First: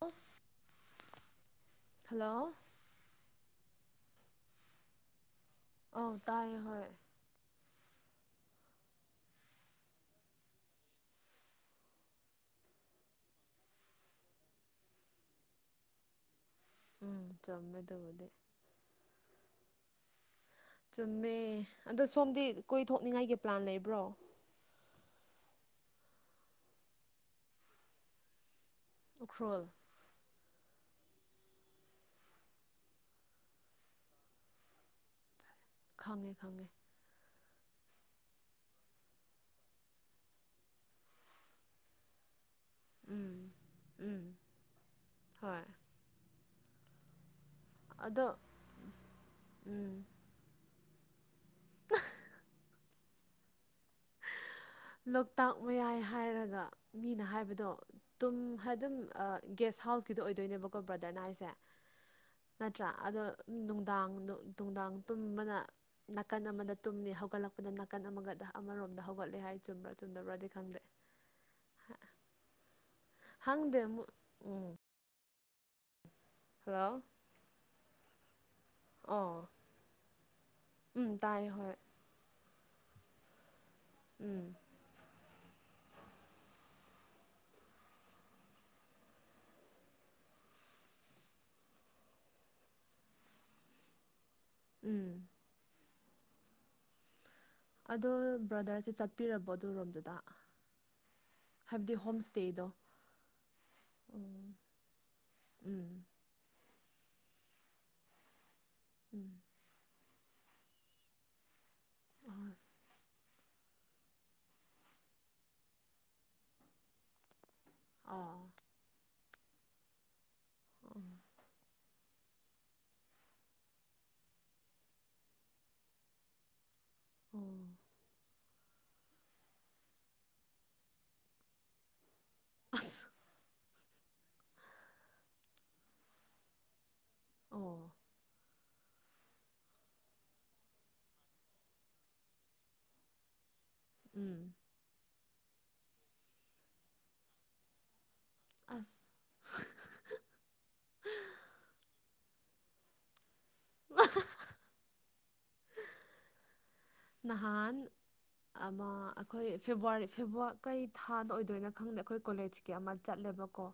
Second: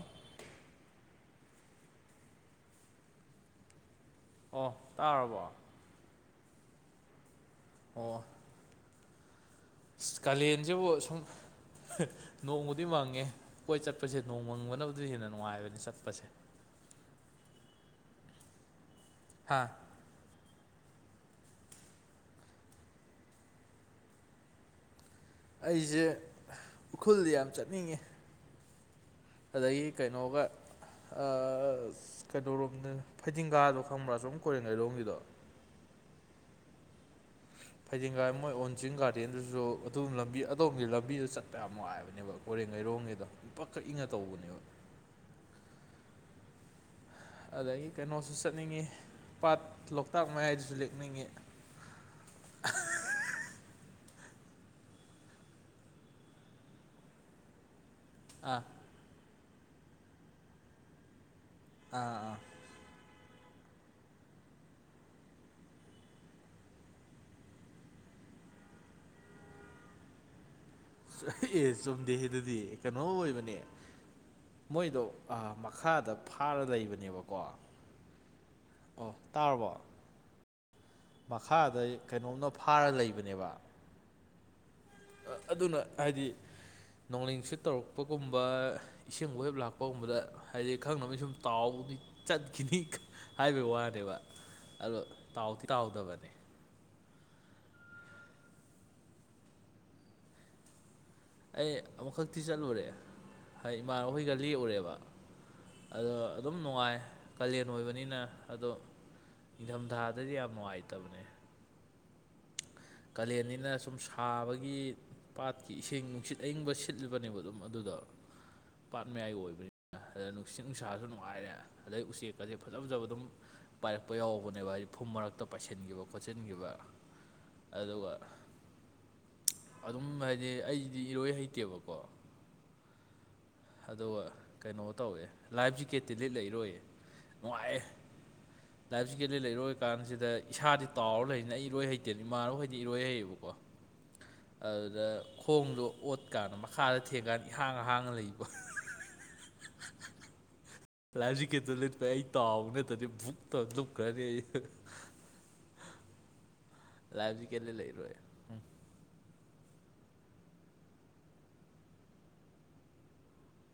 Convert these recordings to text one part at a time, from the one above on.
ꯑꯣ ꯍꯜꯂꯣ ꯑꯣ ꯇꯥꯔꯕꯣ ꯑꯧ ꯇꯥꯏꯌꯦ ꯍꯣꯏ ꯑꯣ ꯏꯁ ꯀꯂꯦꯟꯖꯤ ꯕꯨ ꯁꯨꯝ ꯅꯣꯡꯕꯨꯗꯤ ꯃꯪꯉꯦ ꯀꯣꯏ ꯆꯠꯄꯁꯦ ꯅꯣꯡ ꯃꯪꯕꯅꯕꯗꯤ ꯍꯦꯟꯅ ꯅꯨꯡꯉꯥꯏꯕꯅꯤ ꯆꯠꯄꯁꯦ ꯎꯝ ꯆꯝꯃꯦ ꯑꯗꯨꯕꯨꯗꯤ ꯍꯥꯥ ꯆꯨꯝꯃꯦ ꯑꯗꯣ ꯁꯣꯝꯗꯤ ꯀꯣꯏꯊꯣꯛꯅꯤꯡꯉꯥꯏꯒꯤ ꯄ꯭ꯂꯥꯟ ꯂꯩꯕ꯭ꯔꯣ ꯑꯩꯖꯦ ꯎꯈ꯭ꯔꯨꯜꯗ ꯌꯥꯝ ꯆꯠꯅꯤꯡꯉꯦ ꯎꯈ꯭ꯔꯨꯜ ꯑꯗꯒꯤ ꯀꯩꯅꯣꯒ ꯑꯥ ꯀꯩꯅꯣꯔꯣꯝꯅꯦ ꯐꯩꯗꯤꯡꯒꯥꯗꯣ ꯈꯪꯕ꯭ꯔꯥ ꯑꯥꯁꯣꯝ ꯀꯣꯏꯔꯦꯡꯒꯩꯔꯣꯝꯒꯤꯗꯣ ꯈꯪꯉꯦ ꯈꯪꯉꯦ ꯐꯩꯗꯤꯡꯒꯥꯏ ꯃꯣꯏ ꯑꯣꯟ ꯆꯤꯡ ꯒꯥꯔꯗꯦꯟꯗꯨꯖꯨ ꯑꯗꯨꯝ ꯂꯝꯕꯤ ꯑꯗꯣꯝꯒꯤ ꯂꯝꯕꯤꯗ ꯆꯠ ꯌꯥꯝ ꯅꯨꯡꯉꯥꯏꯕꯅꯦꯕ ꯀꯣꯏꯔꯦꯡꯒꯩꯔꯣꯝꯒꯤꯗꯣ ꯎꯝ ꯏꯄꯛꯀ ꯏꯪꯉ ꯎꯝ ꯇꯧꯕꯅꯦꯕ ꯍꯣꯏ ꯑꯗꯒꯤ ꯑꯗꯣ ꯀꯩꯅꯣꯁꯨ ꯆꯠꯅꯤꯡꯉꯤ ꯄꯥꯠ ꯎꯝ ꯂꯣꯛꯇꯥꯛ ꯃꯌꯥꯏꯗꯁꯨ ꯂꯦꯛꯅꯤꯡꯉꯤ [unintelligible] ꯂꯣꯛꯇꯥꯛ ꯃꯌꯥꯏ ꯍꯥꯏꯔꯒ ꯃꯤꯅ ꯍꯥꯏꯕꯗꯣ ꯇꯨꯝ ꯑꯥ ꯍꯥꯏ ꯑꯗꯨꯝ ꯒꯦꯁ ꯍꯥꯎꯁꯀꯤꯗꯣ ꯑꯣꯏꯗꯣꯏꯅꯦꯕꯀꯣ ꯕ꯭ꯔꯗꯔꯅ ꯍꯥꯏꯁꯦ ꯑꯥ ꯑꯥ ꯅꯠꯇ꯭ꯔꯥ ꯑꯗꯣ ꯅꯨꯡꯗꯥꯡ ꯅꯨꯡꯗꯥꯡ ꯇꯨꯝꯕꯅ ꯅꯥꯀꯟ ꯑꯃꯗ ꯇꯨꯝꯅꯤ ꯍꯧꯒꯠꯂꯛꯄꯗ ꯅꯥꯀꯟ ꯑꯃꯒꯗ ꯑꯃꯔꯣꯝꯗ ꯍꯧꯒꯠꯂꯦ ꯍꯥꯏ ꯆꯨꯝꯕ꯭ꯔꯥ ꯆꯨꯝꯗꯕ꯭ꯔꯗꯤ ꯈꯪꯗꯦ ꯑꯦ ꯆꯨꯝꯗꯦꯍꯦ ꯑꯗꯨꯗꯤ ꯀꯩꯅꯣ ꯑꯣꯏꯕꯅꯦ ꯍꯪꯗꯦ ꯑꯃꯨꯛ ꯎꯝ ꯃꯣꯏꯗꯣ ꯑꯥ ꯃꯈꯥꯗ ꯐꯥꯔ ꯍꯜꯂꯣ ꯂꯩꯕꯅꯦꯕꯀꯣ ꯑꯣ ꯑꯣ ꯇꯥꯔꯕꯣ ꯎꯝ ꯇꯥꯏ ꯍꯣꯏ ꯃꯈꯥꯗꯩ ꯀꯩꯅꯣꯝꯅ ꯐꯥꯔ ꯂꯩꯕꯅꯦꯕ ꯎꯝ ꯑꯗꯨꯅ ꯍꯥꯏꯗꯤ ꯅꯣꯡꯂꯩ ꯅꯨꯡꯁꯤꯠ ꯇꯧꯔꯛꯄꯒꯨꯝꯕ ꯏꯁꯤꯡ ꯋꯦꯞ ꯂꯥꯛꯄꯒꯨꯝꯕꯗ ꯍꯥꯏꯗꯤ ꯈꯪꯅꯕ ꯁꯨꯝ ꯇꯥꯎꯕꯗꯤ ꯆꯠꯈꯤꯅꯤ ꯍꯥꯏꯕꯩ ꯋꯥꯅꯦꯕ ꯑꯗꯣ ꯎꯝ ꯇꯥꯎꯗꯤ ꯇꯥꯎꯗꯕꯅꯦ ꯑꯗꯣ ꯕ꯭ꯔꯗꯔꯁꯦ ꯆꯠꯄꯤꯔꯕꯣ ꯑꯗꯨ ꯔꯣꯝꯗꯨꯗ ꯑꯩ ꯑꯃꯨꯛꯈꯛꯇꯤ ꯆꯠꯂꯨꯔꯦ ꯍꯥꯏ ꯏꯃꯥꯟꯅꯕꯍꯣꯏꯒ ꯎꯝ ꯂꯦꯛꯎꯔꯦꯕ ꯎꯝ ꯑꯗꯣ ꯑꯗꯨꯝ ꯅꯨꯡꯉꯥꯏ ꯀꯥꯂꯦꯟ ꯑꯣꯏꯕꯅꯤꯅ ꯑꯗꯣ ꯎꯝ ꯅꯤꯡꯊꯝꯊꯥꯗꯗꯤ ꯌꯥꯝ ꯅꯨꯡꯉꯥꯏꯇꯕꯅꯦ ꯀꯥꯂꯦꯟꯅꯤꯅ ꯁꯨꯝ ꯁꯥꯕꯒꯤ ꯄꯥꯠꯀꯤ ꯏꯁꯤꯡ ꯅꯨꯡꯁꯤꯠ ꯑꯏꯪꯕ ꯁꯤꯠꯂꯤꯕꯅꯦꯕ ꯑꯗꯨꯝ ꯑꯗꯨꯗ ꯑꯣ ꯄꯥꯠ ꯃꯌꯥꯏ ꯑꯣꯏꯕꯅꯤꯅ ꯑꯗ ꯅꯨꯡꯁꯤꯠ ꯑꯣ ꯅꯨꯡꯁꯥꯁꯨ ꯅꯨꯡꯉꯥꯏꯔꯦ ꯑꯗꯩ ꯎꯆꯦꯛꯀꯁꯦ ꯐꯖ ꯐꯖꯕ ꯑꯗꯨꯝ ꯄꯥꯏꯔꯛꯄ ꯌꯥꯎꯕꯅꯦꯕ ꯍꯥꯏꯗꯤ ꯐꯨꯝ ꯃꯔꯛꯇ ꯄꯥꯏꯁꯤꯟꯈꯤꯕ ꯈꯣꯠꯆꯤꯟꯈꯤꯕ ꯎꯝ ꯑꯗꯨꯒ ꯑꯗꯨꯝ ꯍꯥꯏꯗꯤ ꯑꯩꯗꯤ ꯏꯔꯣꯏ ꯍꯩꯇꯦꯕꯀꯣ ꯑꯁ ꯑꯗꯨꯒ ꯀꯩꯅꯣ ꯇꯧꯋꯦ ꯂꯥꯏꯐ ꯖꯤꯀꯦꯠꯇꯤ ꯂꯤꯠꯂꯥ ꯏꯔꯣꯏꯌꯦ ꯅꯨꯉꯥꯏꯌꯦ ꯑꯣ ꯂꯥꯏꯞꯐ ꯖꯤꯀꯦꯗ ꯂꯤꯂꯥ ꯏꯔꯣꯏ ꯀꯥꯟꯁꯤꯗ ꯏꯁꯥꯗꯤ ꯇꯥꯎꯔ ꯂꯩꯖꯤꯅ ꯑꯩ ꯏꯔꯣꯏ ꯍꯩꯇꯅ ꯏꯃꯥꯟꯅꯕꯈꯩꯗꯤ ꯏꯔꯣꯏ ꯍꯩꯌꯦꯕꯀꯣ [inaudible] ꯎꯝ ꯑꯗꯨꯗ ꯈꯣꯡꯗꯣ ꯑꯣꯠꯀꯥꯟꯗ ꯃꯈꯥꯗ ꯊꯦꯡꯀꯥꯟꯗ ꯏꯍꯥꯡ ꯍꯥꯡꯅ ꯂꯩꯕ ꯑꯁ ꯂꯥꯏꯐ ꯖꯤꯀꯦꯠꯇꯣ ꯂꯤꯠꯄ ꯑꯩ ꯇꯥꯎꯕ ꯅꯠꯇ꯭ꯔꯗꯤ ꯕꯨꯛꯇ ꯂꯨꯞꯈ꯭ꯔꯅꯤ ꯑꯩ ꯂꯥꯏꯐ ꯖꯤꯀꯦꯠꯂꯤ ꯅꯍꯥꯟ ꯂꯩꯔꯣꯏ ꯑꯃ ꯑꯩꯈꯣꯏ ꯐꯦꯕꯋꯥꯔꯤ ꯐꯦꯕꯋꯥ ꯀꯩ ꯊꯥꯗ ꯑꯣꯏꯗꯣꯏꯅꯣ ꯈꯪꯗꯦ ꯑꯩꯈꯣꯏ ꯀꯣꯂꯦꯖ ꯀꯤ ꯑꯃ ꯆꯠꯂꯦꯕꯀꯣ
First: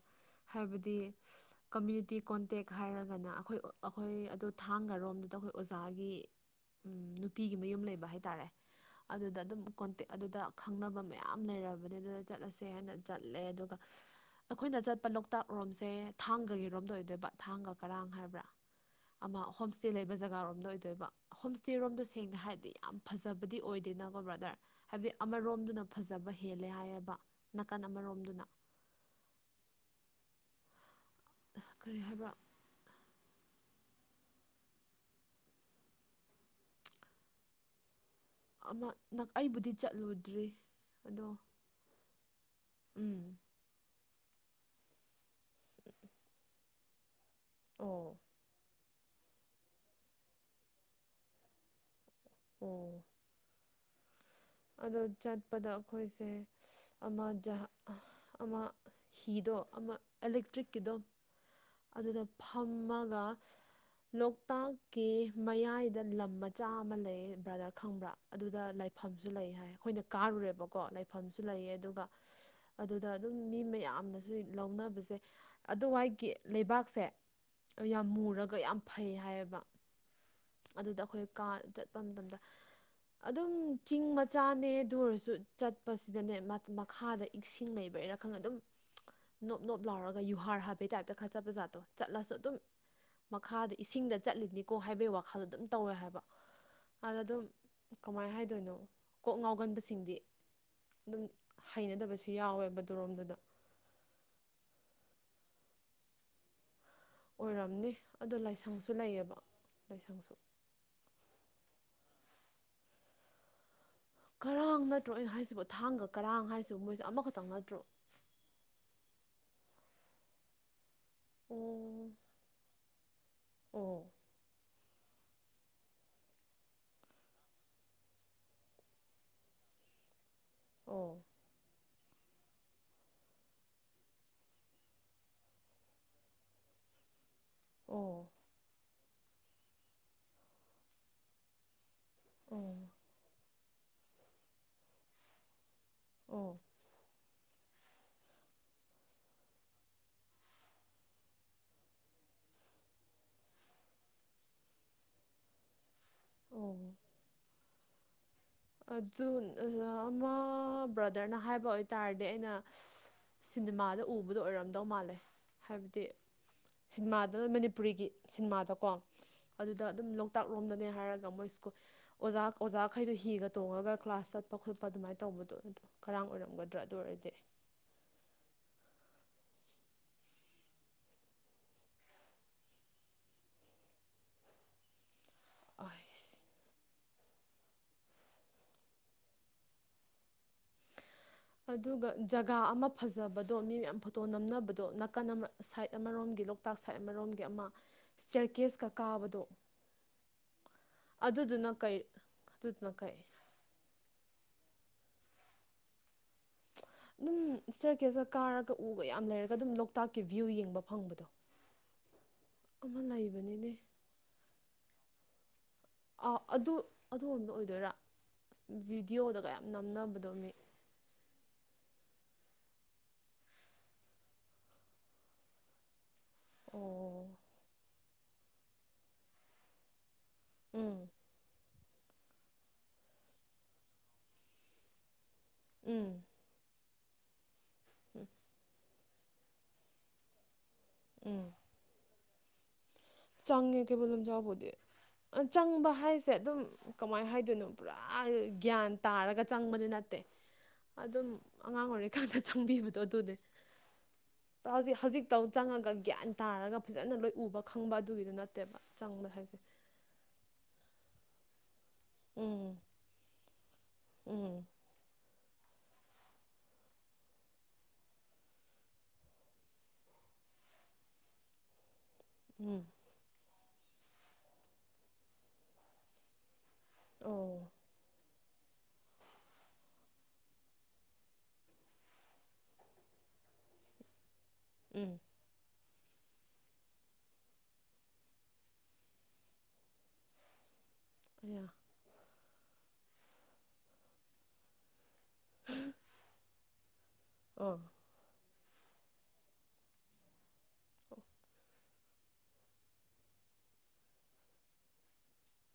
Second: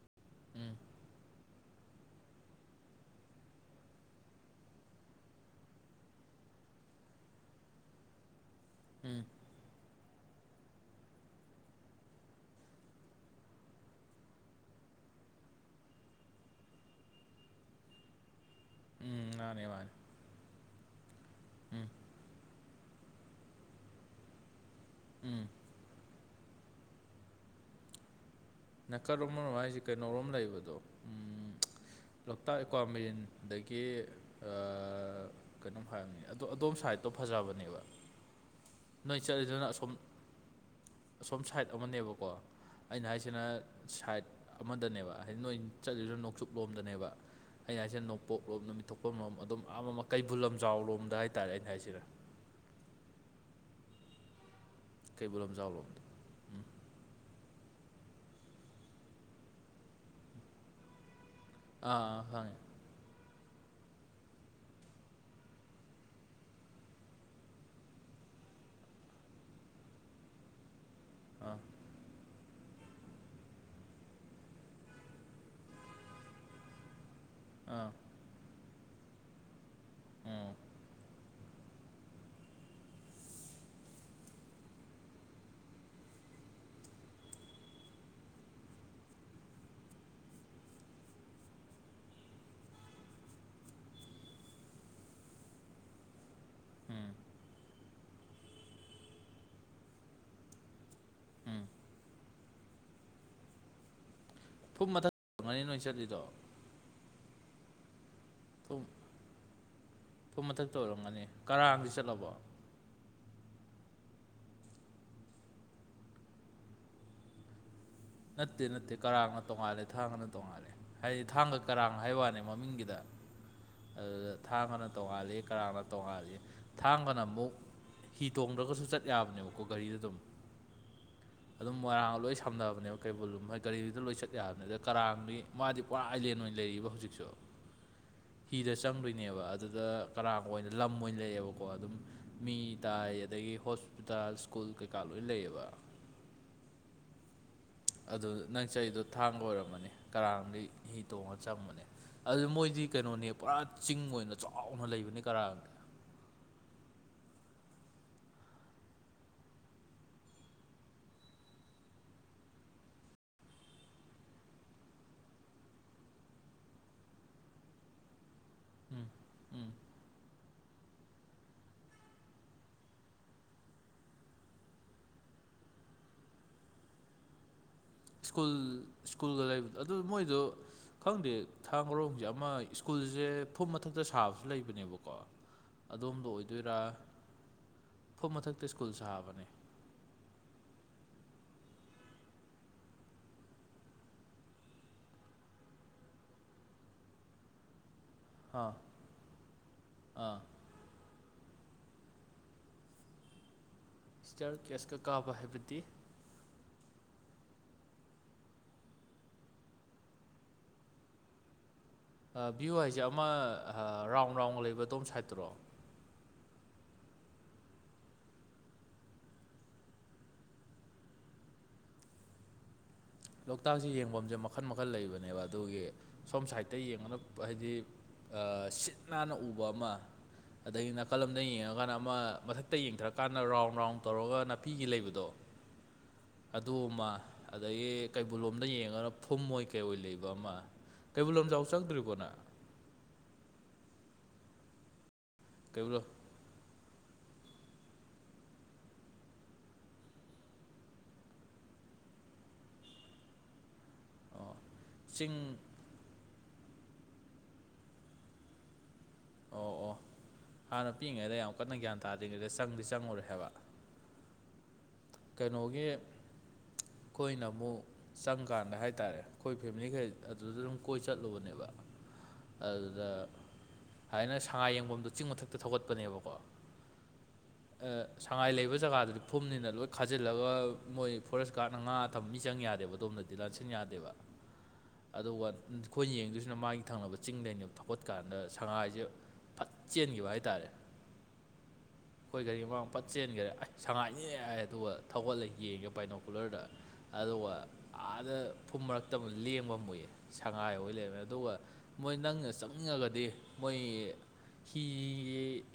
ꯎꯝ ꯍꯥꯏꯕꯗꯤ ꯀꯝꯃ꯭ꯌꯨꯅꯤꯇꯤ ꯀꯣꯟꯇꯦꯛ ꯍꯥꯏꯔꯒꯅ ꯑꯩꯈꯣꯏ ꯑꯩꯈꯣꯏ ꯑꯗꯨ ꯊꯥꯡꯒꯔꯣꯝꯗꯨꯗ ꯑꯩꯈꯣꯏ ꯑꯣꯖꯥꯒꯤ ꯎꯝ ꯅꯨꯄꯤꯒꯤ ꯃꯌꯨꯝ ꯂꯩꯕ ꯍꯥꯏꯇꯥꯔꯦ ꯎꯝ ꯑꯗꯨꯗ ꯑꯗꯨꯝ ꯀꯣꯟꯇꯦꯛ ꯑꯗꯨꯗ ꯈꯪꯅꯕ ꯃꯌꯥꯝ ꯂꯩꯔꯕꯅꯤ ꯑꯗꯨꯗ ꯆꯠꯂꯁꯦ ꯍꯥꯏꯅ ꯆꯠꯂꯦ ꯑꯗꯨꯒ ꯑꯩꯈꯣꯏꯅ ꯆꯠꯄ ꯂꯣꯛꯇꯥꯛꯔꯣꯝꯁꯦ ꯊꯥꯡꯒꯥꯒꯤꯔꯣꯝꯗ ꯑꯣꯏꯗꯣꯏꯕ ꯊꯥꯡꯒ ꯀꯔꯥꯡ ꯍꯥꯏꯕ꯭ꯔꯥ ꯎꯝ ꯑꯃ ꯃꯥꯅꯦ ꯃꯥꯅꯦ ꯍꯣꯝꯁꯇꯦ ꯂꯩꯕ ꯖꯒꯥꯔꯣꯝꯗ ꯑꯣꯏꯗꯣꯏꯕ ꯎꯝ ꯍꯣꯝꯁꯇꯦꯔꯣꯝꯗꯣ ꯁꯦꯡꯅ ꯍꯥꯏꯔꯗꯤ ꯌꯥꯝ ꯐꯖꯕꯗꯤ ꯑꯣꯏꯗꯦꯅꯀꯣ ꯕ꯭ꯔꯥꯗꯔ ꯍꯥꯏꯕꯗꯤ ꯎꯝ ꯑꯃꯔꯣꯝꯗꯨꯅ ꯐꯖꯕ ꯍꯦꯜꯂꯦ ꯍꯥꯏꯌꯦꯕ ꯅꯥꯀꯟ ꯑꯃꯔꯣꯝꯗꯨꯅ ꯅꯥꯀꯜ ꯑꯃꯔꯣꯝ ꯍꯥꯏꯁꯦ ꯀꯩꯅꯧꯔꯣꯝ ꯂꯩꯕꯗꯣ ꯎꯝ ꯀꯔꯤ ꯍꯥꯏꯕ꯭ꯔꯥ ꯂꯣꯛꯇꯥꯛ ꯀ꯭ꯋꯥꯃꯦꯔꯤꯟ ꯑꯗꯒꯤ ꯑꯥ ꯀꯩꯅꯣꯝ ꯍꯥꯏꯕꯅꯤ ꯑꯗꯣ ꯑꯗꯣꯝ ꯁꯥꯏꯠꯇꯣ ꯐꯖꯕꯅꯦꯕ ꯑꯃ ꯅꯣꯏ ꯆꯠꯂꯤꯗꯨꯅ ꯑꯩꯕꯨꯗꯤ ꯑꯁꯣꯝ ꯆꯠꯂꯨꯗ꯭ꯔꯤ ꯑꯗꯣ ꯑꯁꯣꯝ ꯁꯥꯏꯠ ꯑꯃꯅꯦꯕꯀꯣ ꯑꯩꯅ ꯎꯝ ꯍꯥꯏꯖꯦ ꯑꯩꯅ ꯁꯥꯏꯠ ꯑꯃꯗꯅꯦꯕ ꯍꯥꯏꯗꯤ ꯅꯣꯏ ꯆꯠꯂꯤꯗꯣ ꯅꯣꯡꯆꯨꯞ ꯂꯣꯝꯗꯅꯦꯕ ꯑꯩꯅ ꯍꯥꯏꯁꯤꯅ ꯑꯣ ꯅꯣꯡꯄꯣꯛꯂꯣꯝ ꯅꯨꯃꯤꯠ ꯊꯣꯛꯐꯝ ꯂꯣꯝ ꯑꯗꯨꯝ ꯑꯥ ꯃꯃꯥ ꯀꯩꯕꯨꯜ ꯂꯝꯖꯥꯎ ꯂꯣꯝꯗ ꯍꯥꯏꯇꯥꯥꯔꯦ ꯑꯩꯅ ꯍꯥꯏꯁꯤꯔꯥ ꯑꯣ ꯑꯗꯣ ꯀꯩꯕꯨꯜ ꯆꯠꯄꯗ ꯂꯝꯖꯥꯎ ꯂꯣꯝꯗ ꯑꯩꯈꯣꯏꯁꯦ ꯎꯝ ꯑꯃ ꯖꯥꯍꯥ ꯑꯃ ꯍꯤꯗꯣ ꯑꯃ ꯑꯦꯂꯦꯛꯇ꯭ꯔꯤꯛꯀꯤꯗꯣ ꯑꯥ ꯑꯗꯨꯗ ꯑꯥ ꯈꯪꯉꯦ ꯐꯝꯃꯒ ꯂꯣꯛꯇꯥꯛꯀꯤ ꯃꯌꯥꯏꯗ ꯂꯝ ꯃꯆꯥ ꯑꯃ ꯂꯩꯌꯦ ꯕ꯭ꯔꯗꯔ ꯈꯪꯕ꯭ꯔꯥ ꯑꯗꯨꯗ ꯂꯥꯏꯐꯝ ꯂꯩ ꯍꯥꯏ ꯑꯩꯈꯣꯏꯅ ꯀꯥꯔꯨꯔꯦꯕꯀꯣ ꯂꯩꯐꯝꯁꯨ ꯑꯥ ꯂꯩꯌꯦ ꯑꯗꯨꯒ ꯑꯗꯨꯗ ꯑꯗꯨꯝ ꯃꯤ ꯃꯌꯥꯝꯅꯁꯨ ꯂꯧꯅꯕꯁꯦ ꯑꯗꯨꯋꯥꯏꯒꯤ ꯂꯩꯕꯥꯛꯁꯦ ꯑꯥ ꯌꯥꯝ ꯃꯨꯔꯒ ꯌꯥꯝ ꯐꯩ ꯍꯥꯏꯌꯦꯕ ꯎꯝ ꯑꯗꯨꯗ ꯑꯩꯈꯣꯏ ꯀꯥ ꯆꯠꯄ ꯃꯇꯝꯗ ꯑꯗꯨꯝ ꯆꯤꯡ ꯃꯆꯥꯅꯦ ꯑꯗꯨ ꯑꯣꯏꯔꯁꯨ ꯆꯠꯄꯁꯤꯗꯅꯦ ꯃꯈꯥꯗ ꯏꯁꯤꯡ ꯂꯩꯕꯩꯔ ꯈꯪꯗꯦ ꯑꯗꯨꯝ ꯅꯣꯞ ꯅꯣꯞ ꯂꯥꯎꯔꯒ ꯌꯨꯍꯥꯔ ꯍꯥꯕꯩ ꯇꯥꯏꯞꯇ ꯈꯔ ꯆꯠꯄ ꯖꯥꯠꯇꯣ ꯆꯠꯂꯁꯨ ꯑꯗꯨꯝ ꯃꯈꯥꯗ ꯏꯁꯤꯡꯗ ꯆꯠꯂꯤꯅꯤꯀꯣ ꯍꯥꯏꯕꯒꯤ ꯋꯥꯈꯜꯗ ꯑꯗꯨꯝ ꯇꯧꯋꯦ ꯍꯥꯏꯕ ꯎꯝ ꯑꯗ ꯑꯗꯨꯝ ꯀꯃꯥꯏ ꯍꯥꯏꯗꯣꯏꯅꯣ ꯀꯣꯛ ꯉꯥꯎꯒꯟꯕꯁꯤꯡꯗꯤ ꯑꯗꯨꯝ ꯎꯝ ꯍꯩꯅꯗꯕꯁꯨ ꯌꯥꯎꯋꯦꯕ ꯗꯣꯔꯣꯝꯗꯨꯗ ꯐꯨꯝ ꯃꯊꯪꯛ ꯅꯨꯉꯥꯏꯅꯤ ꯅꯣꯏ ꯆꯠꯂꯤꯗꯣ ꯑꯣꯏꯔꯝꯅꯤ ꯑꯗꯣ ꯂꯥꯏꯁꯪꯁꯨ ꯂꯩꯌꯦꯕ ꯂꯥꯏꯁꯪꯁꯨ ꯇꯣ ꯑꯣꯏꯔꯝꯒꯅꯤ ꯀꯔꯥꯡꯗꯤ ꯆꯠꯂꯕꯣ ꯀꯔꯥꯡ ꯅꯠꯇ꯭ꯔꯣ ꯑꯩꯅ ꯍꯥꯏꯁꯤꯕ ꯊꯥꯡꯒ ꯀꯔꯥꯡ ꯍꯥꯏꯁꯤꯕ ꯃꯣꯏꯁꯦ ꯑꯃꯈꯛꯇꯪ ꯅꯠꯇ꯭ꯔꯣ ꯅꯠꯇꯦ ꯅꯠꯇꯦ ꯀꯔꯥꯡꯅ ꯇꯣꯡꯉꯥꯜꯂꯦ ꯊꯥꯡꯒꯅ ꯇꯣꯡꯉꯥꯜꯂꯦ ꯍꯥꯏꯗꯤ ꯊꯥꯡꯒ ꯀꯔꯥꯡ ꯑꯣ ꯍꯥꯏ ꯋꯥꯅꯤ ꯃꯃꯤꯡꯒꯤꯗ ꯑꯣ ꯑꯗꯨꯗ ꯊꯥꯡꯒꯅ ꯇꯣꯡꯉꯥꯜꯂꯤ ꯀꯔꯥꯡꯅ ꯇꯣꯡꯉꯥꯜꯂꯤ ꯊꯥꯡꯒꯅ ꯑꯃꯨꯛ ꯍꯤ ꯇꯣꯡꯗ꯭ꯔꯒꯁꯨ ꯆꯠ ꯌꯥꯕꯅꯦꯕꯀꯣ ꯒꯥꯔꯤꯗ ꯑꯗꯨꯝ ꯑꯣ ꯑꯗꯨꯝ ꯃꯣꯏꯔꯥꯡꯒ ꯂꯣꯏ ꯁꯝꯅꯕꯅꯦꯕ ꯀꯩꯕꯨꯜ ꯂꯨꯝ ꯃꯣꯏ ꯒꯥꯔꯤꯗꯨꯗ ꯂꯣꯏ ꯆꯠ ꯌꯥꯕꯅꯤ ꯑꯗ ꯀꯔꯥꯡꯒꯤ ꯃꯥꯗꯤ ꯄꯨꯔꯥ ꯑꯥꯏꯂꯦꯟ ꯑꯣꯏꯅ ꯂꯩꯔꯤꯕ ꯍꯧꯖꯤꯛꯁꯨ ꯑꯣ ꯍꯤꯗ ꯆꯪꯗꯣꯏꯅꯦꯕ ꯑꯗꯨꯗ ꯀꯅꯥꯒ ꯑꯣꯏꯅ ꯂꯝ ꯑꯣꯏꯅ ꯂꯩꯑꯦꯕꯀꯣ ꯑꯗꯨꯝ ꯃꯤ ꯑꯣ ꯇꯥꯏ ꯑꯗꯒꯤ ꯍꯣꯁꯄꯤꯇꯥꯜ ꯁ꯭ꯀꯨꯜ ꯀꯩꯀꯥ ꯂꯣꯏ ꯂꯩꯌꯦꯕ ꯑꯣ ꯑꯗꯨ ꯅꯪ ꯆꯩꯗꯣ ꯊꯥꯡꯒ ꯑꯣꯏꯔꯝꯃꯅꯤ ꯀꯔꯥꯡꯗꯒꯤꯩ ꯍꯤ ꯇꯣꯡꯉꯒ ꯆꯝꯕꯅꯦ ꯑꯗꯨ ꯃꯣꯏꯗꯤ ꯀꯩꯅꯣꯅꯦ ꯄꯨꯔꯥ ꯆꯤꯡ ꯑꯣꯏꯅ ꯆꯥꯎꯅ ꯂꯩꯕꯅꯦ ꯀꯔꯥ ꯑꯣ ꯑꯗꯨ ꯑꯃ ꯕ꯭ꯔꯗꯔꯅ ꯍꯥꯏꯕ ꯑꯣꯏꯇꯥꯔꯗꯤ ꯑꯩꯅ ꯁꯤꯅꯦꯃꯥꯗ ꯎꯕꯗꯣ ꯑꯣꯏꯔꯝꯗꯧ ꯃꯥꯜꯂꯦ ꯍꯥꯏꯕꯗꯤ ꯁꯤꯅꯦꯃꯥꯗ ꯃꯅꯤꯄꯨꯔꯤꯒꯤ ꯁꯤꯅꯦꯃꯥꯗꯣ ꯀꯣ ꯑꯗꯨꯗ ꯑꯗꯨꯝ ꯂꯣꯛꯇꯥꯛ ꯂꯣꯝꯗꯅꯦ ꯍꯥꯏꯔꯒ ꯃꯣꯏ ꯁ꯭ꯀꯨꯜ ꯑꯣꯖꯥ ꯑꯣꯖꯥꯈꯩꯗꯣ ꯍꯤꯒꯗ ꯇꯣꯡꯉꯒ ꯀ꯭ꯂꯥꯁ ꯆꯠꯄ ꯈꯣꯠꯄ ꯑꯗꯨꯃꯥꯏꯅ ꯇꯧꯕꯗꯣ ꯑꯗꯨ ꯀꯔꯥꯡ ꯑꯣꯏꯔꯝꯒꯗ꯭ꯔꯥ ꯑꯗꯨ ꯑꯣꯏꯔꯗꯤ ꯁ꯭ꯀꯨꯜ ꯁ꯭ꯀꯨꯜꯒ ꯂꯩꯕꯗꯣ ꯑꯗꯨ ꯃꯣꯏꯗꯨ ꯈꯪꯗꯦ ꯊꯥ ꯃꯔꯣꯡꯁꯦ ꯑꯃ ꯁ꯭ꯀꯨꯜꯁꯦ ꯐꯨꯝ ꯃꯊꯛꯇ ꯁꯥꯕꯁꯨ ꯂꯩꯕꯅꯦꯕꯀꯣ ꯑꯁ ꯑꯗꯣꯝꯗ ꯑꯣꯏꯗꯣꯏꯔꯥ ꯐꯨꯝ ꯃꯊꯛꯇ ꯁ꯭ꯀꯨꯜ ꯁꯥꯕꯅꯦ ꯑꯗꯨꯒ ꯖꯒꯥ ꯑꯃ ꯐꯖꯕꯗꯣ ꯃꯤ ꯃꯌꯥꯝ ꯐꯣꯇꯣ ꯅꯝꯅꯕꯗꯣ ꯅꯥꯀꯟ ꯑꯃ ꯁꯥꯏꯠ ꯑꯃꯔꯣꯝꯒꯤ ꯂꯧ ꯂꯣꯛꯇꯥꯛ ꯁꯥꯏꯠ ꯑꯃꯔꯣꯝꯒꯤ ꯑꯃ ꯑꯥ ꯆꯔꯀꯦꯁꯀ ꯀꯥꯕꯗꯣ ꯑꯥ ꯑꯗꯨꯗꯨꯅ ꯀꯩ ꯑꯗꯨꯗꯨꯅ ꯀꯩ ꯁꯇꯤꯌꯥꯔ ꯀꯦꯁꯀ ꯀꯥꯕ ꯍꯥꯏꯕꯗꯤ ꯑꯗꯨꯝ ꯆꯔꯀꯦꯁ ꯀꯥꯔꯒ ꯎꯒ ꯌꯥꯝ ꯂꯩꯔꯒ ꯑꯗꯨꯝ ꯂꯣꯛꯇꯥꯛꯀꯤ ꯚ꯭ꯌꯨ ꯌꯦꯡꯕ ꯐꯪꯕꯗꯣ ꯚ꯭ꯌꯨ ꯍꯥꯏꯁꯦ ꯑꯃ ꯔꯥꯎꯟ ꯔꯥꯎꯟ ꯂꯩꯕ ꯇꯣꯝ ꯁꯥꯏꯠꯇ꯭ꯔꯣ ꯑ ꯑꯗꯨ ꯑꯗꯣꯝꯗ ꯑꯣꯏꯗꯣꯏꯔꯥ ꯚꯕꯤꯗꯤꯑꯣꯗꯒꯌꯥꯝ ꯅꯝꯅꯕꯗꯣ ꯃꯤ ꯂꯣꯛꯇꯥꯛꯁꯦ ꯌꯦꯡꯐꯝꯁꯦ ꯃꯈꯜ ꯃꯈꯜ ꯂꯩꯕꯅꯦꯕ ꯑꯗꯨꯒꯤ ꯁꯣꯝ ꯁꯥꯏꯗꯠꯇ ꯌꯦꯡꯉꯅ ꯑꯣ ꯍꯥꯏꯗꯤ ꯁꯤꯠ ꯅꯥꯟꯅ ꯎꯕ ꯑꯃ ꯑꯗꯒꯤ ꯎꯝ ꯅꯥꯀꯜ ꯑꯃ ꯑꯃꯗ ꯌꯦꯡꯉꯀꯥꯟꯗ ꯑꯃ ꯃꯊꯛꯇ ꯌꯦꯡꯊꯔꯀꯥꯟꯗ ꯔꯥꯎꯟ ꯔꯥꯎꯟ ꯇꯧꯔꯒ ꯅꯥꯄꯤꯒꯤ ꯂꯩꯕꯗꯣ ꯎꯝ ꯑꯗꯨ ꯑꯃ ꯑꯗꯒꯤ ꯎꯝ ꯀꯩꯕꯨꯜꯂꯣꯝꯗ ꯌꯦꯡꯉꯒ ꯐꯨꯝ ꯃꯣꯏ ꯀꯩ ꯑꯣꯏ ꯂꯩꯕ ꯑꯃ ꯀꯩꯕꯨꯜ ꯎꯝ ꯂꯝꯖꯥꯎ ꯆꯪꯗ꯭ꯔꯤꯕꯣꯅ ꯆꯪꯉꯦ ꯀꯩꯕꯨꯜ ꯂꯝꯖꯥꯎꯕꯨꯗꯤ ꯆꯪꯕ ꯀꯩꯕꯨꯜ ꯍꯥꯏꯁꯦ ꯑꯗꯨꯝ ꯀꯃꯥꯏꯅ ꯍꯥꯏꯗꯣꯏꯅꯣ ꯄꯨꯔꯥ ꯒ꯭ꯌꯥꯟ ꯇꯥꯔꯒ ꯆꯪꯕꯗꯤ ꯅꯠꯇꯦ ꯑꯗꯨꯝ ꯑꯉꯥꯡ ꯑꯣꯏꯔꯤꯀꯥꯟꯗ ꯆꯪꯕꯤꯕꯗꯣ ꯑꯗꯨꯅꯦ ꯑꯣ ꯍꯧꯖꯤꯛ ꯍꯧꯖꯤꯛꯇꯧ ꯆꯤꯡ ꯆꯪꯉꯒ ꯒ꯭ꯌꯥꯟ ꯇꯥꯔꯒ ꯐꯖꯅ ꯂꯣꯏ ꯎꯕ ꯈꯪ ꯈꯪꯕ ꯑꯗꯨꯒꯤꯗ ꯅꯠꯇꯦꯕ ꯆꯪꯕꯗ ꯍꯥꯏꯁꯦ ꯑꯣ ꯑꯣ ꯍꯥꯟꯅ ꯄꯤꯛꯏꯉꯩꯗ ꯌꯥꯝ ꯀꯟꯅ ꯒ꯭ꯌꯥꯟ ꯇꯥꯗ꯭ꯔꯤꯉꯩꯗ ꯎꯝ ꯆꯪꯗꯤ ꯆꯪꯉꯨꯔꯦ ꯍꯥꯏꯕ ꯎꯝ ꯀꯩꯅꯣꯒꯤ ꯑꯩꯈꯣꯏꯅ ꯑꯃꯨꯛ ꯆꯪꯀꯥꯟꯗ ꯍꯥꯏ ꯇꯔꯦ ꯑꯩꯈꯣꯏ ꯐꯦꯃꯤꯂꯤ ꯈꯩ ꯑꯗꯨꯗ ꯑꯗꯨꯝ ꯀꯣꯏ ꯆꯠꯂꯨꯕꯅꯦꯕ ꯎꯝ ꯑꯗꯨꯗ ꯍꯥꯏꯅ ꯁꯉꯥꯏ ꯌꯦꯡꯐꯝꯗꯣ ꯆꯤꯡ ꯃꯊꯛꯇ ꯊꯧꯒꯠꯄꯅꯦꯕꯀꯣ ꯑꯣ ꯁꯉꯥꯏ ꯂꯩꯕ ꯖꯒꯥꯗꯨꯗꯤ ꯐꯨꯝꯅꯤꯅ ꯂꯣꯏ ꯈꯥꯖꯤꯜꯂꯒ ꯃꯣꯏ ꯐꯣꯔꯦꯁ ꯒꯥꯔꯗꯅ ꯉꯥ ꯊꯝꯕ ꯃꯤ ꯆꯪ ꯌꯥꯗꯦꯕ ꯑꯗꯣꯝꯗꯗꯤ ꯂꯥꯟꯁꯟ ꯌꯥꯗꯦꯕ ꯎꯝ ꯑꯗꯨꯒ ꯑꯩꯈꯣꯏꯅ ꯌꯦꯡꯗꯣꯏꯁꯤꯅ ꯃꯥꯒꯤ ꯊꯪꯅꯕ ꯆꯤꯡꯗꯕ ꯊꯧꯄꯠꯀꯥꯟꯗ ꯁꯉꯥꯏꯁꯦ ꯐꯠ ꯆꯦꯟꯈꯤꯕ ꯍꯥꯏ ꯇꯔꯦ ꯇ꯭ꯔ ꯑꯩꯈꯣꯏ ꯒꯥꯔꯤ ꯃꯃꯥꯡ ꯄꯠ ꯆꯦꯟꯈꯔꯦ ꯑꯩꯁ ꯁꯉꯥꯏꯅꯦ ꯌꯥ ꯑꯗꯨꯒ ꯊꯧꯒꯠꯂꯒ ꯌꯦꯡꯉꯦ ꯄꯕꯥꯥꯏꯅꯣꯀꯨꯂꯔꯗ ꯑꯗꯨꯒ ꯑꯥ ꯑꯥꯗ ꯐꯨꯝ ꯃꯔꯛꯇ ꯑꯃꯨꯛ ꯂꯦꯡꯕ ꯃꯨꯏ ꯁꯉꯥꯏ ꯍ ꯂꯩꯕꯅꯤꯅ ꯑꯗꯨꯒ ꯃꯣꯏ ꯅꯪꯅ ꯆꯪꯅꯤꯡꯉꯒꯗꯤ ꯃꯣꯏ ꯍꯤ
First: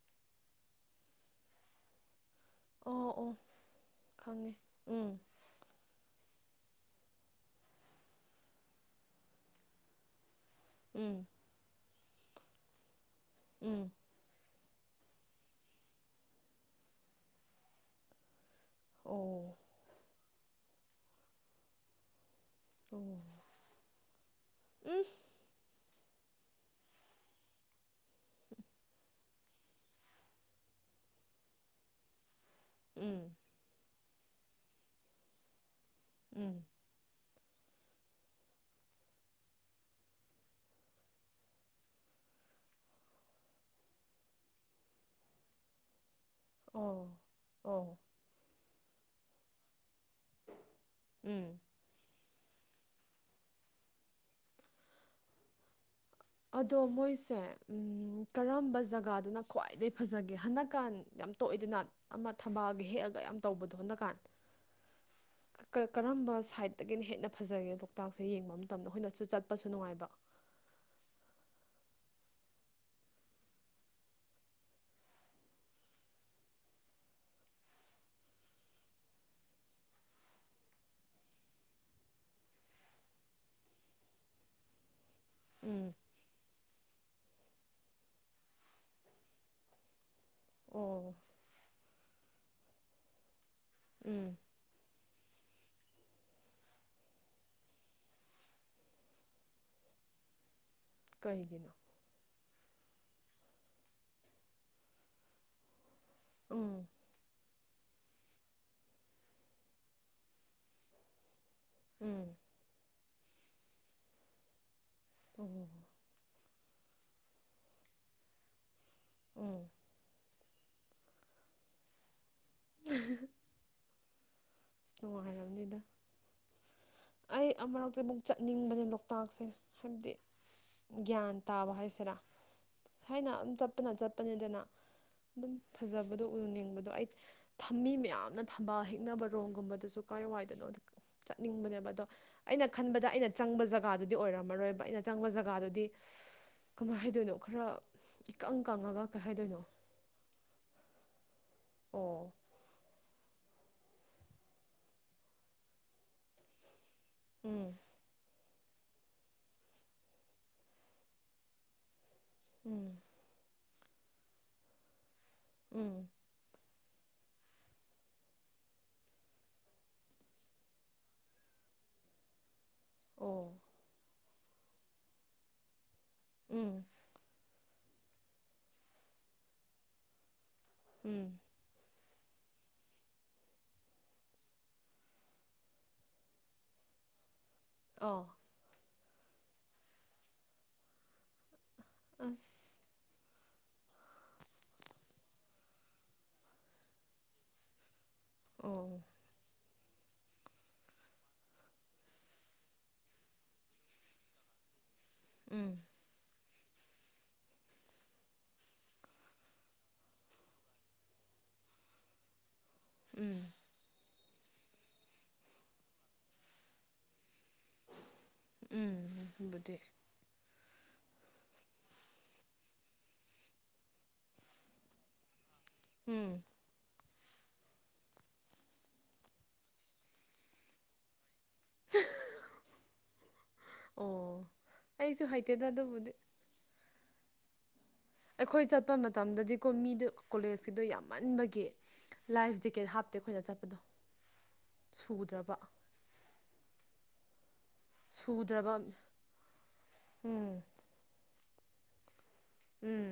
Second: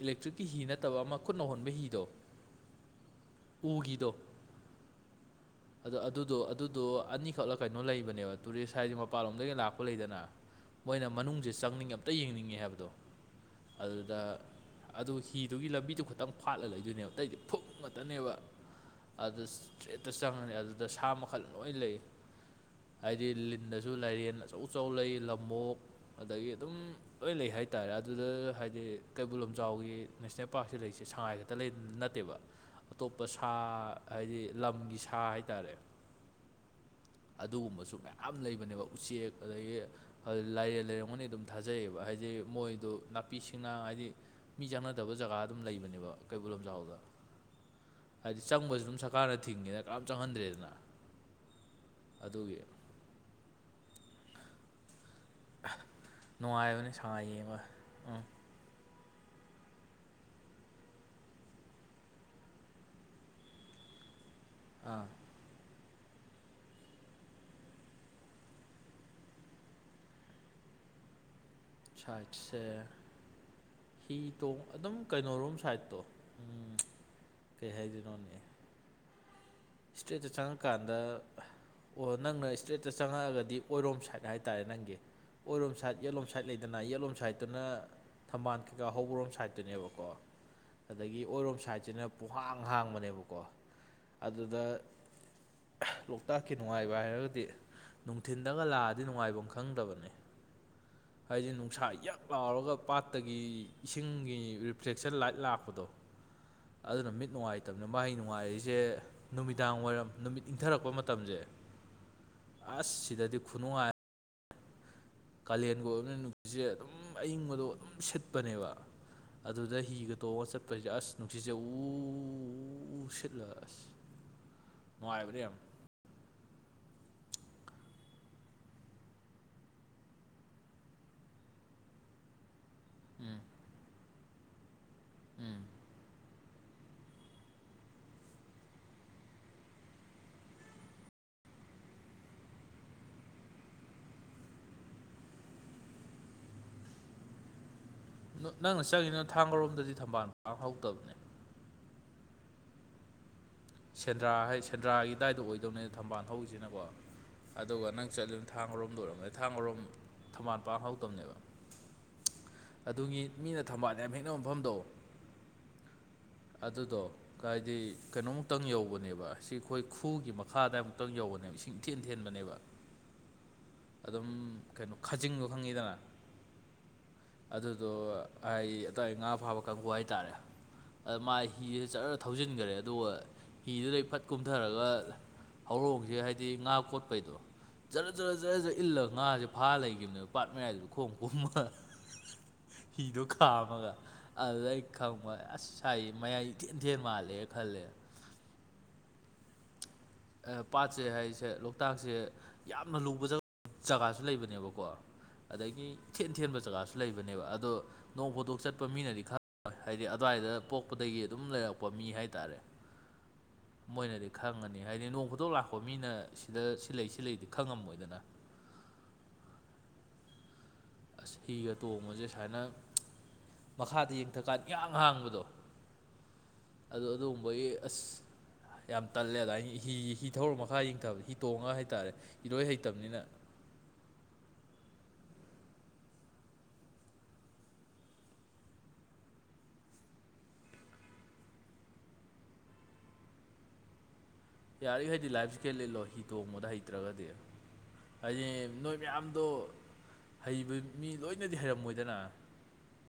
ꯏꯂꯦꯛꯇ꯭ꯔꯤꯛꯀꯤ ꯍꯤ ꯅꯠꯇꯕ ꯑꯃ ꯈꯨꯠ ꯅꯧꯍꯣꯟꯕ ꯍꯤꯗꯣ ꯑꯣ ꯑꯣ ꯎꯒꯤꯗꯣ ꯈꯪꯉꯦ ꯎꯝ ꯑꯗꯣ ꯑꯗꯨꯗꯣ ꯑꯗꯨꯗꯣ ꯑꯅꯤꯈꯛꯂ ꯀꯩꯅꯣ ꯂꯩꯕꯅꯦꯕ ꯇꯨꯔꯤꯁ ꯍꯥꯏꯗꯤ ꯃꯄꯥꯟꯂꯣꯝꯗꯒꯤ ꯂꯥꯛꯄ ꯂꯩꯗꯅ ꯃꯣꯏꯅ ꯎꯝ ꯃꯅꯨꯡꯁꯦ ꯆꯪꯅꯤꯡꯉꯦ ꯑꯝꯇ ꯌꯦꯡꯅꯤꯡꯉꯦ ꯍꯥꯏꯕꯗꯣ ꯎꯝ ꯑꯗꯨꯗ ꯑꯗꯨ ꯍꯤꯗꯨꯒꯤ ꯂꯝꯕꯤꯗꯨ ꯈꯤꯇꯪ ꯐꯥꯠꯂ ꯂꯩꯗꯣꯏꯅꯦꯕ ꯑꯇꯩꯗꯤ ꯐꯛ ꯉꯛꯇꯅꯦꯕ ꯑꯗꯨ ꯑꯣ ꯇ꯭ꯔꯦꯠꯇ ꯆꯪꯉꯅꯤ ꯑꯗꯨꯗ ꯁꯥ ꯃꯈꯜ ꯂꯣꯏ ꯂꯩ ꯑꯣ ꯍꯥꯏꯗꯤ ꯎꯝ ꯟꯗꯁꯨ ꯂꯥꯏꯔꯦꯟ ꯑꯆꯧ ꯑꯆꯧ ꯂꯩ ꯂꯝꯕꯣꯛ ꯑꯗꯒꯤ ꯑꯗꯨꯝ ꯂꯣꯏ ꯂꯩ ꯍꯥꯏꯇꯥꯔꯦ ꯑꯗꯨꯗ ꯍꯥꯏꯗꯤ ꯀꯩꯕꯨꯜ ꯂꯝꯖꯥꯎꯒꯤ ꯅꯦꯁꯅꯦꯜ ꯄꯥꯔꯛꯁꯤꯦ ꯂꯩꯔꯤꯁꯦ ꯁꯉꯥꯏ ꯈꯛꯇ ꯂꯩ ꯅꯠꯇꯦꯕ ꯎꯝ ꯑꯇꯣꯞꯄ ꯁꯥ ꯍꯥꯏꯗꯤ ꯂꯝꯒꯤ ꯁꯥ ꯍꯥꯏꯇꯥꯔꯦ ꯎꯝ ꯑꯗꯨꯒꯨꯝꯕꯁꯨ ꯃꯌꯥꯝ ꯂꯩꯕꯅꯦꯕ ꯎꯆꯦꯛ ꯑꯗꯒꯤ ꯂꯥꯏꯔ ꯂꯩꯔꯝꯒꯅꯤ ꯑꯗꯨꯝ ꯊꯥꯖꯩꯌꯦꯕ ꯍꯥꯏꯗꯤ ꯃꯣꯏꯗꯨ ꯅꯥꯄꯤꯁꯤꯡꯅ ꯍꯥꯏꯗꯤ ꯃꯤ ꯆꯥꯟꯅꯗꯕ ꯖꯒꯥ ꯑꯗꯨꯝ ꯂꯩꯕꯅꯦꯕ ꯀꯩꯕꯨꯜ ꯂꯝꯖꯥꯎꯗ ꯑꯣ ꯑꯣ ꯍꯥꯏꯗꯤ ꯆꯪꯕꯁꯨ ꯑꯗꯨꯝ ꯁꯔꯀꯥꯔꯅ ꯊꯤꯡꯉꯤꯅ ꯀꯔꯝ ꯆꯪꯍꯟꯗ꯭ꯔꯦꯗꯅ ꯎꯝ ꯑꯗꯨꯒꯤ ꯑꯗꯣ ꯅꯨꯡꯉꯥꯏꯕꯅꯦ ꯁꯉꯥꯏ ꯃꯣꯏꯁꯦ ꯌꯦꯡꯕ ꯀꯔꯝꯕ ꯖꯒꯥꯗꯅ ꯈ꯭ꯋꯥꯏ ꯈ꯭ꯋꯥꯏꯗꯒꯤꯩ ꯐꯖꯒꯦ ꯍꯟꯗꯛ ꯀꯥꯟ ꯌꯥꯝ ꯇꯣꯏꯗꯅꯠ ꯑꯃ ꯊꯝꯕꯥꯑꯒ ꯍꯦꯛꯜꯒꯤ ꯌꯥꯝ ꯇꯧꯕꯗꯣꯠꯅꯀꯥꯟꯗ ꯑꯥ ꯀꯔꯝꯕ ꯁꯥꯏꯗꯠꯇꯒꯤꯅ ꯍꯦꯟꯅ ꯐꯖꯒꯦ ꯂꯣꯛꯇꯥꯛꯁꯦ ꯌꯦꯡꯕ ꯃꯇꯝꯗ ꯑꯩꯈꯣꯏꯅꯁꯨ ꯆꯠꯄꯁꯨ ꯅꯨꯡꯉꯥꯏꯕ ꯁꯥꯠꯁ ꯍꯤ ꯇꯣꯡ ꯑꯗꯨꯝ ꯀꯩꯅꯣꯔꯣꯝ ꯁꯥꯏꯠꯇꯣ ꯎꯝ ꯀꯩ ꯍꯥꯏꯗꯣꯏꯅꯣꯅꯦ ꯏꯁꯇ꯭ꯔꯦꯖꯇ ꯆꯪꯉꯀꯥꯟꯗ ꯑꯣ ꯅꯪꯅ ꯏꯁꯇ꯭ꯔꯦꯠꯇ ꯆꯪꯉꯛꯑꯒꯗꯤ ꯑꯣꯏꯔꯣꯝ ꯁꯥꯏꯠ ꯍꯥꯏꯇꯥꯔꯦ ꯅꯪꯒꯤ ꯑꯣꯏꯔꯣꯝ ꯎꯝ ꯁꯥꯏꯠ ꯌꯦꯂꯣꯝ ꯁꯥꯏꯠ ꯂꯩ ꯀꯅꯥ ꯌꯦꯠꯂꯣꯝ ꯁꯥꯏꯠꯇꯨꯅ ꯊꯝꯕꯥꯜ ꯀꯩꯀꯥ ꯍꯧꯕꯔꯣꯝ ꯁꯥꯏꯗꯠꯇꯨꯅꯦꯕꯀꯣ ꯑꯣ ꯑꯗꯒꯤ ꯑꯣꯏꯔꯣꯝ ꯁꯥꯏꯠꯁꯤꯅ ꯄꯍꯥꯡ ꯍꯥꯡꯕꯅꯦꯕꯀꯣ ꯎꯝ ꯑꯗꯨꯗ ꯂꯣꯛꯇꯥꯛꯀꯤ ꯅꯨꯡꯉꯥꯏꯕ ꯍꯥꯏꯔꯒꯗꯤ ꯅꯨꯡꯊꯤꯟꯗꯒ ꯂꯥꯛꯑꯗꯤ ꯅꯨꯡꯉꯥꯏꯐꯝ ꯈꯪꯗꯕꯅꯤ ꯍꯥꯏꯗꯤ ꯀꯩꯒꯤꯅꯣ ꯅꯨꯡꯁꯥ ꯌꯥꯝꯛ ꯂꯥꯎꯔꯒ ꯄꯥꯠꯇꯒꯤ ꯏꯁꯤꯡꯒꯤ ꯔꯤꯐ꯭ꯂꯦꯛꯁꯟ ꯂꯥꯏꯠ ꯂꯥꯛꯄꯗꯣ ꯎꯝ ꯑꯗꯨꯅ ꯃꯤꯠ ꯅꯨꯡꯉꯥꯏꯇꯕꯅꯤ ꯃꯥꯩ ꯅꯨꯡꯉꯥꯏꯔꯤꯁꯦ ꯅꯨꯃꯤꯗꯥꯡ ꯋꯥꯏꯔꯝ ꯅꯨꯃꯤꯠ ꯏꯪꯊꯔꯛꯄ ꯃꯇꯝꯁꯦ ꯎꯝ ꯑꯁ ꯁꯤꯗꯗꯤ ꯈꯨꯅꯨꯡꯉꯥꯏ ꯑꯣ ꯀꯥꯂꯦꯟꯒ ꯑꯣꯏꯕꯅ ꯅꯨꯁꯤꯠꯁꯦ ꯑꯗꯨꯝ ꯑꯏꯤꯡꯕꯗꯣ ꯑꯗꯨꯝ ꯁꯤꯠꯄꯅꯦꯕ ꯎꯝ ꯑꯗꯨꯗ ꯍꯤꯒ ꯇꯣꯛꯑꯒ ꯆꯠꯄꯁꯦ ꯑꯁ ꯅꯨꯡꯁꯤꯖꯦ ꯎ ꯁꯤꯠꯂ ꯑꯁ ꯅꯨꯡꯉꯥꯏꯕꯅꯦ ꯌꯥꯝ ꯅꯨꯡꯉꯥꯏꯔꯔꯕꯅꯤꯗ ꯑꯩ ꯑꯃꯨꯔꯛꯇ ꯑꯃꯨꯛ ꯆꯠꯅꯤꯡꯕꯅꯦ ꯂꯣꯛꯇꯥꯛꯁꯦ ꯍꯥꯏꯕꯗꯤ ꯒ꯭ꯌꯥꯟ ꯇꯥꯕ ꯍꯥꯏꯁꯤꯔꯥ ꯊꯥꯏꯅ ꯎꯝ ꯑꯗꯨꯝ ꯆꯠꯄꯅ ꯆꯠꯄꯅꯤꯗꯅ ꯑꯗꯨꯝ ꯎꯝ ꯐꯖꯕꯗꯣ ꯎꯔꯨꯅꯤꯡꯕꯗꯣ ꯑꯩ ꯊꯝꯃꯤ ꯃꯌꯥꯝꯅ ꯊꯝꯕ ꯍꯤꯛꯅꯕ ꯔꯣꯒꯨꯝꯕꯗꯁꯨ ꯀꯥꯏ ꯋꯥꯏꯗꯅꯣ ꯆꯠꯅꯤꯡꯕꯅꯦꯕ ꯑꯗꯣ ꯑꯩꯅ ꯈꯟꯕꯗ ꯑꯩꯅ ꯆꯪꯕ ꯖꯒꯥꯗꯨꯗꯤ ꯑꯣꯏꯔꯝꯃꯔꯣꯏꯕ ꯑꯩꯅ ꯆꯪꯕ ꯖꯒꯥꯗꯨꯗꯤ ꯀꯃꯥꯏ ꯍꯥꯏꯗꯣꯏꯅꯣ ꯈꯔ ꯏꯀꯪ ꯅꯪꯅ ꯀꯪꯉꯒ ꯀꯩ ꯆꯪꯉꯤꯅ ꯍꯥꯏꯗꯣꯏꯅꯣ ꯊꯥꯡꯒꯔꯣꯝꯗꯗꯤ ꯊꯝꯕꯥꯜ ꯀꯥꯡ ꯍꯧꯧꯗꯕꯅꯦ ꯑꯣ ꯁꯦꯟꯗ꯭ꯔꯥ ꯍꯥꯏ ꯁꯦꯟꯗ꯭ꯔꯥꯒꯤ ꯗꯥꯏꯇ ꯑꯣꯏꯗꯧꯅꯦ ꯊꯝꯕꯥꯜ ꯊꯧꯁꯤꯅꯀꯣ ꯎꯝ ꯑꯗꯨꯒ ꯅꯪ ꯆꯠꯂꯨ ꯊꯥꯡꯔꯣꯝꯗ ꯑꯣꯏꯔꯝꯕꯅꯤ ꯊꯥꯡ ꯑꯔꯣꯝ ꯊꯝꯕꯥꯜ ꯄꯥꯡ ꯍꯧꯧꯇꯕꯅꯦꯕ ꯎꯝ ꯑꯗꯨꯒꯤ ꯃꯤꯅ ꯊꯝꯕꯥꯜꯗ ꯌꯥꯝ ꯍꯦꯛꯅꯕ ꯃꯐꯝꯗꯣ ꯎꯝ ꯑꯗꯨꯗꯣ ꯀꯗꯤ ꯀꯩꯅꯣꯃꯨꯛꯇꯪ ꯌꯧꯕꯅꯦꯕ ꯁꯤ ꯑꯩꯈꯣꯏ ꯈꯨꯒꯤ ꯃꯈꯥꯗꯏꯃꯨꯛꯇꯪ ꯌꯧꯕꯅꯦꯕ ꯁꯤ ꯍꯤꯡꯊꯦꯟ ꯊꯦꯟꯕꯅꯦꯕ ꯑꯣ ꯑꯗꯨꯝ ꯀꯩꯅꯣ ꯈꯥꯖꯤꯡꯗꯨꯣ ꯈꯪꯉꯤꯗꯅ ꯎꯝ ꯑꯗꯨꯗꯣ ꯍꯥꯏ ꯑꯇꯋꯥ ꯉꯥ ꯐꯥꯕ ꯀꯥꯡꯕꯨ ꯍꯥꯏꯇꯥꯔꯦ ꯎꯝ ꯃꯥ ꯍꯤꯗꯨꯗ ꯆꯔ ꯊꯧꯖꯤꯟꯈꯔꯦ ꯑꯗꯨꯒ ꯍꯤꯗꯨꯗꯩ ꯐꯠ ꯀꯨꯝꯊꯔꯒ ꯍꯧꯔꯣꯡꯁꯦ ꯍꯥꯏꯕꯗꯤ ꯉꯥ ꯀꯣꯠꯄꯩꯗꯣ ꯖꯔ ꯑꯣ ꯖꯔ ꯖꯔ ꯖꯔ ꯏꯜꯂꯒ ꯉꯥꯁꯦ ꯐꯥ ꯂꯩꯈꯤꯕꯅꯦꯕ ꯄꯥꯠ ꯃꯌꯥꯏꯗꯨ ꯈꯣꯡ ꯈꯣꯃ ꯑꯁ ꯍꯤꯗꯣ ꯈꯥꯝꯃꯒ ꯑꯗꯨꯗ ꯑꯩ ꯈꯪꯕꯣꯏ ꯑꯁ ꯊꯥꯏ ꯃꯌꯥꯏ ꯏꯊꯦꯟꯊꯦꯟ ꯃꯥꯜꯂꯦ ꯈꯜꯂꯦ ꯑꯣ ꯄꯥꯠꯁꯦ ꯍꯥꯏꯁꯦ ꯂꯣꯛꯇꯥꯛꯁꯦ ꯌꯥꯝꯅ ꯂꯨꯕ ꯖꯒꯥꯁꯨ ꯂꯩꯕꯅꯦꯕꯀꯣ ꯎꯝ ꯑꯗꯒꯤ ꯏꯊꯦꯟ ꯊꯦꯟꯕ ꯖꯒꯥꯁꯨ ꯂꯩꯕꯅꯦꯕ ꯑꯗꯣ ꯅꯣꯡ ꯐꯣꯇꯣꯛ ꯆꯠꯄ ꯃꯤꯅꯗꯤ ꯈꯔ ꯍꯣꯏ ꯍꯥꯏꯗꯤ ꯑꯗꯨꯋꯥꯏꯗ ꯄꯣꯛꯄꯗꯒꯤ ꯑꯗꯨꯝ ꯂꯩꯔꯛꯄ ꯃꯤ ꯍꯥꯏꯇꯥꯔꯦ ꯎꯝ ꯃꯣꯏꯅꯗꯤ ꯈꯪꯉꯅꯤ ꯍꯥꯏꯗꯤ ꯅꯣꯡ ꯐꯨꯇꯣꯛ ꯂꯥꯛꯄ ꯃꯤꯅ ꯁꯤꯗ ꯁꯤꯂ ꯁꯤꯂꯗꯤ ꯈꯪꯉꯝꯃꯣꯏꯗꯅ ꯎꯝꯕꯨꯗꯤ ꯑꯁ ꯍꯤꯒ ꯇꯣꯡꯕꯁꯦ ꯁꯨꯃꯥꯏꯅ ꯃꯈꯥꯗ ꯌꯦꯡꯊꯛꯀꯥꯟꯗ ꯏꯍꯡ ꯍꯥꯡꯕꯗꯣ ꯎꯝ ꯑꯗꯨ ꯑꯗꯨꯒꯨꯝꯕꯒꯤ ꯑꯁ ꯌꯥꯝ ꯇꯜꯂꯦ ꯑꯗꯨꯥꯏ ꯍꯤ ꯍꯤ ꯊꯧꯔ ꯃꯈꯥ ꯌꯦꯡꯊꯕꯗꯤ ꯇꯣꯡꯉ ꯍꯥꯏꯇꯥꯔꯦ ꯏꯔꯣꯏ ꯍꯩꯇꯕꯅꯤꯅ ꯑꯣ ꯑꯩꯁꯨ ꯍꯩꯇꯦꯗ ꯑꯗꯨꯕꯨꯗꯤ ꯑꯩꯈꯣꯏ ꯆꯠꯄ ꯃꯇꯝꯗꯗꯤꯀꯣ ꯃꯤꯗꯣ ꯀꯣꯂꯦꯖꯀꯤꯗꯣ ꯌꯥꯝꯃꯟꯕꯒꯤ ꯂꯥꯏꯐ ꯖꯦꯀꯦꯠ ꯍꯥꯞꯇꯦ ꯑꯩꯈꯣꯏꯗ ꯆꯠꯄꯗꯣ ꯌꯥꯔꯤꯈꯩꯗꯤ ꯁꯨꯗ꯭ꯔꯕ ꯂꯥꯏꯐꯁꯨꯀꯦꯠ ꯂꯤꯠꯂꯣ ꯍꯤ ꯇꯣꯡꯕꯗ ꯍꯩꯇ꯭ꯔꯒꯗꯤ ꯍꯥꯏꯗꯤ ꯁꯨꯗ꯭ꯔꯕ ꯅꯣꯏ ꯃꯌꯥꯝꯗꯣ ꯎꯝ ꯍꯩꯕ ꯃꯤ ꯂꯣꯏꯅꯗꯤ ꯍꯩꯔꯝꯃꯣꯏꯗꯅ ꯎꯝ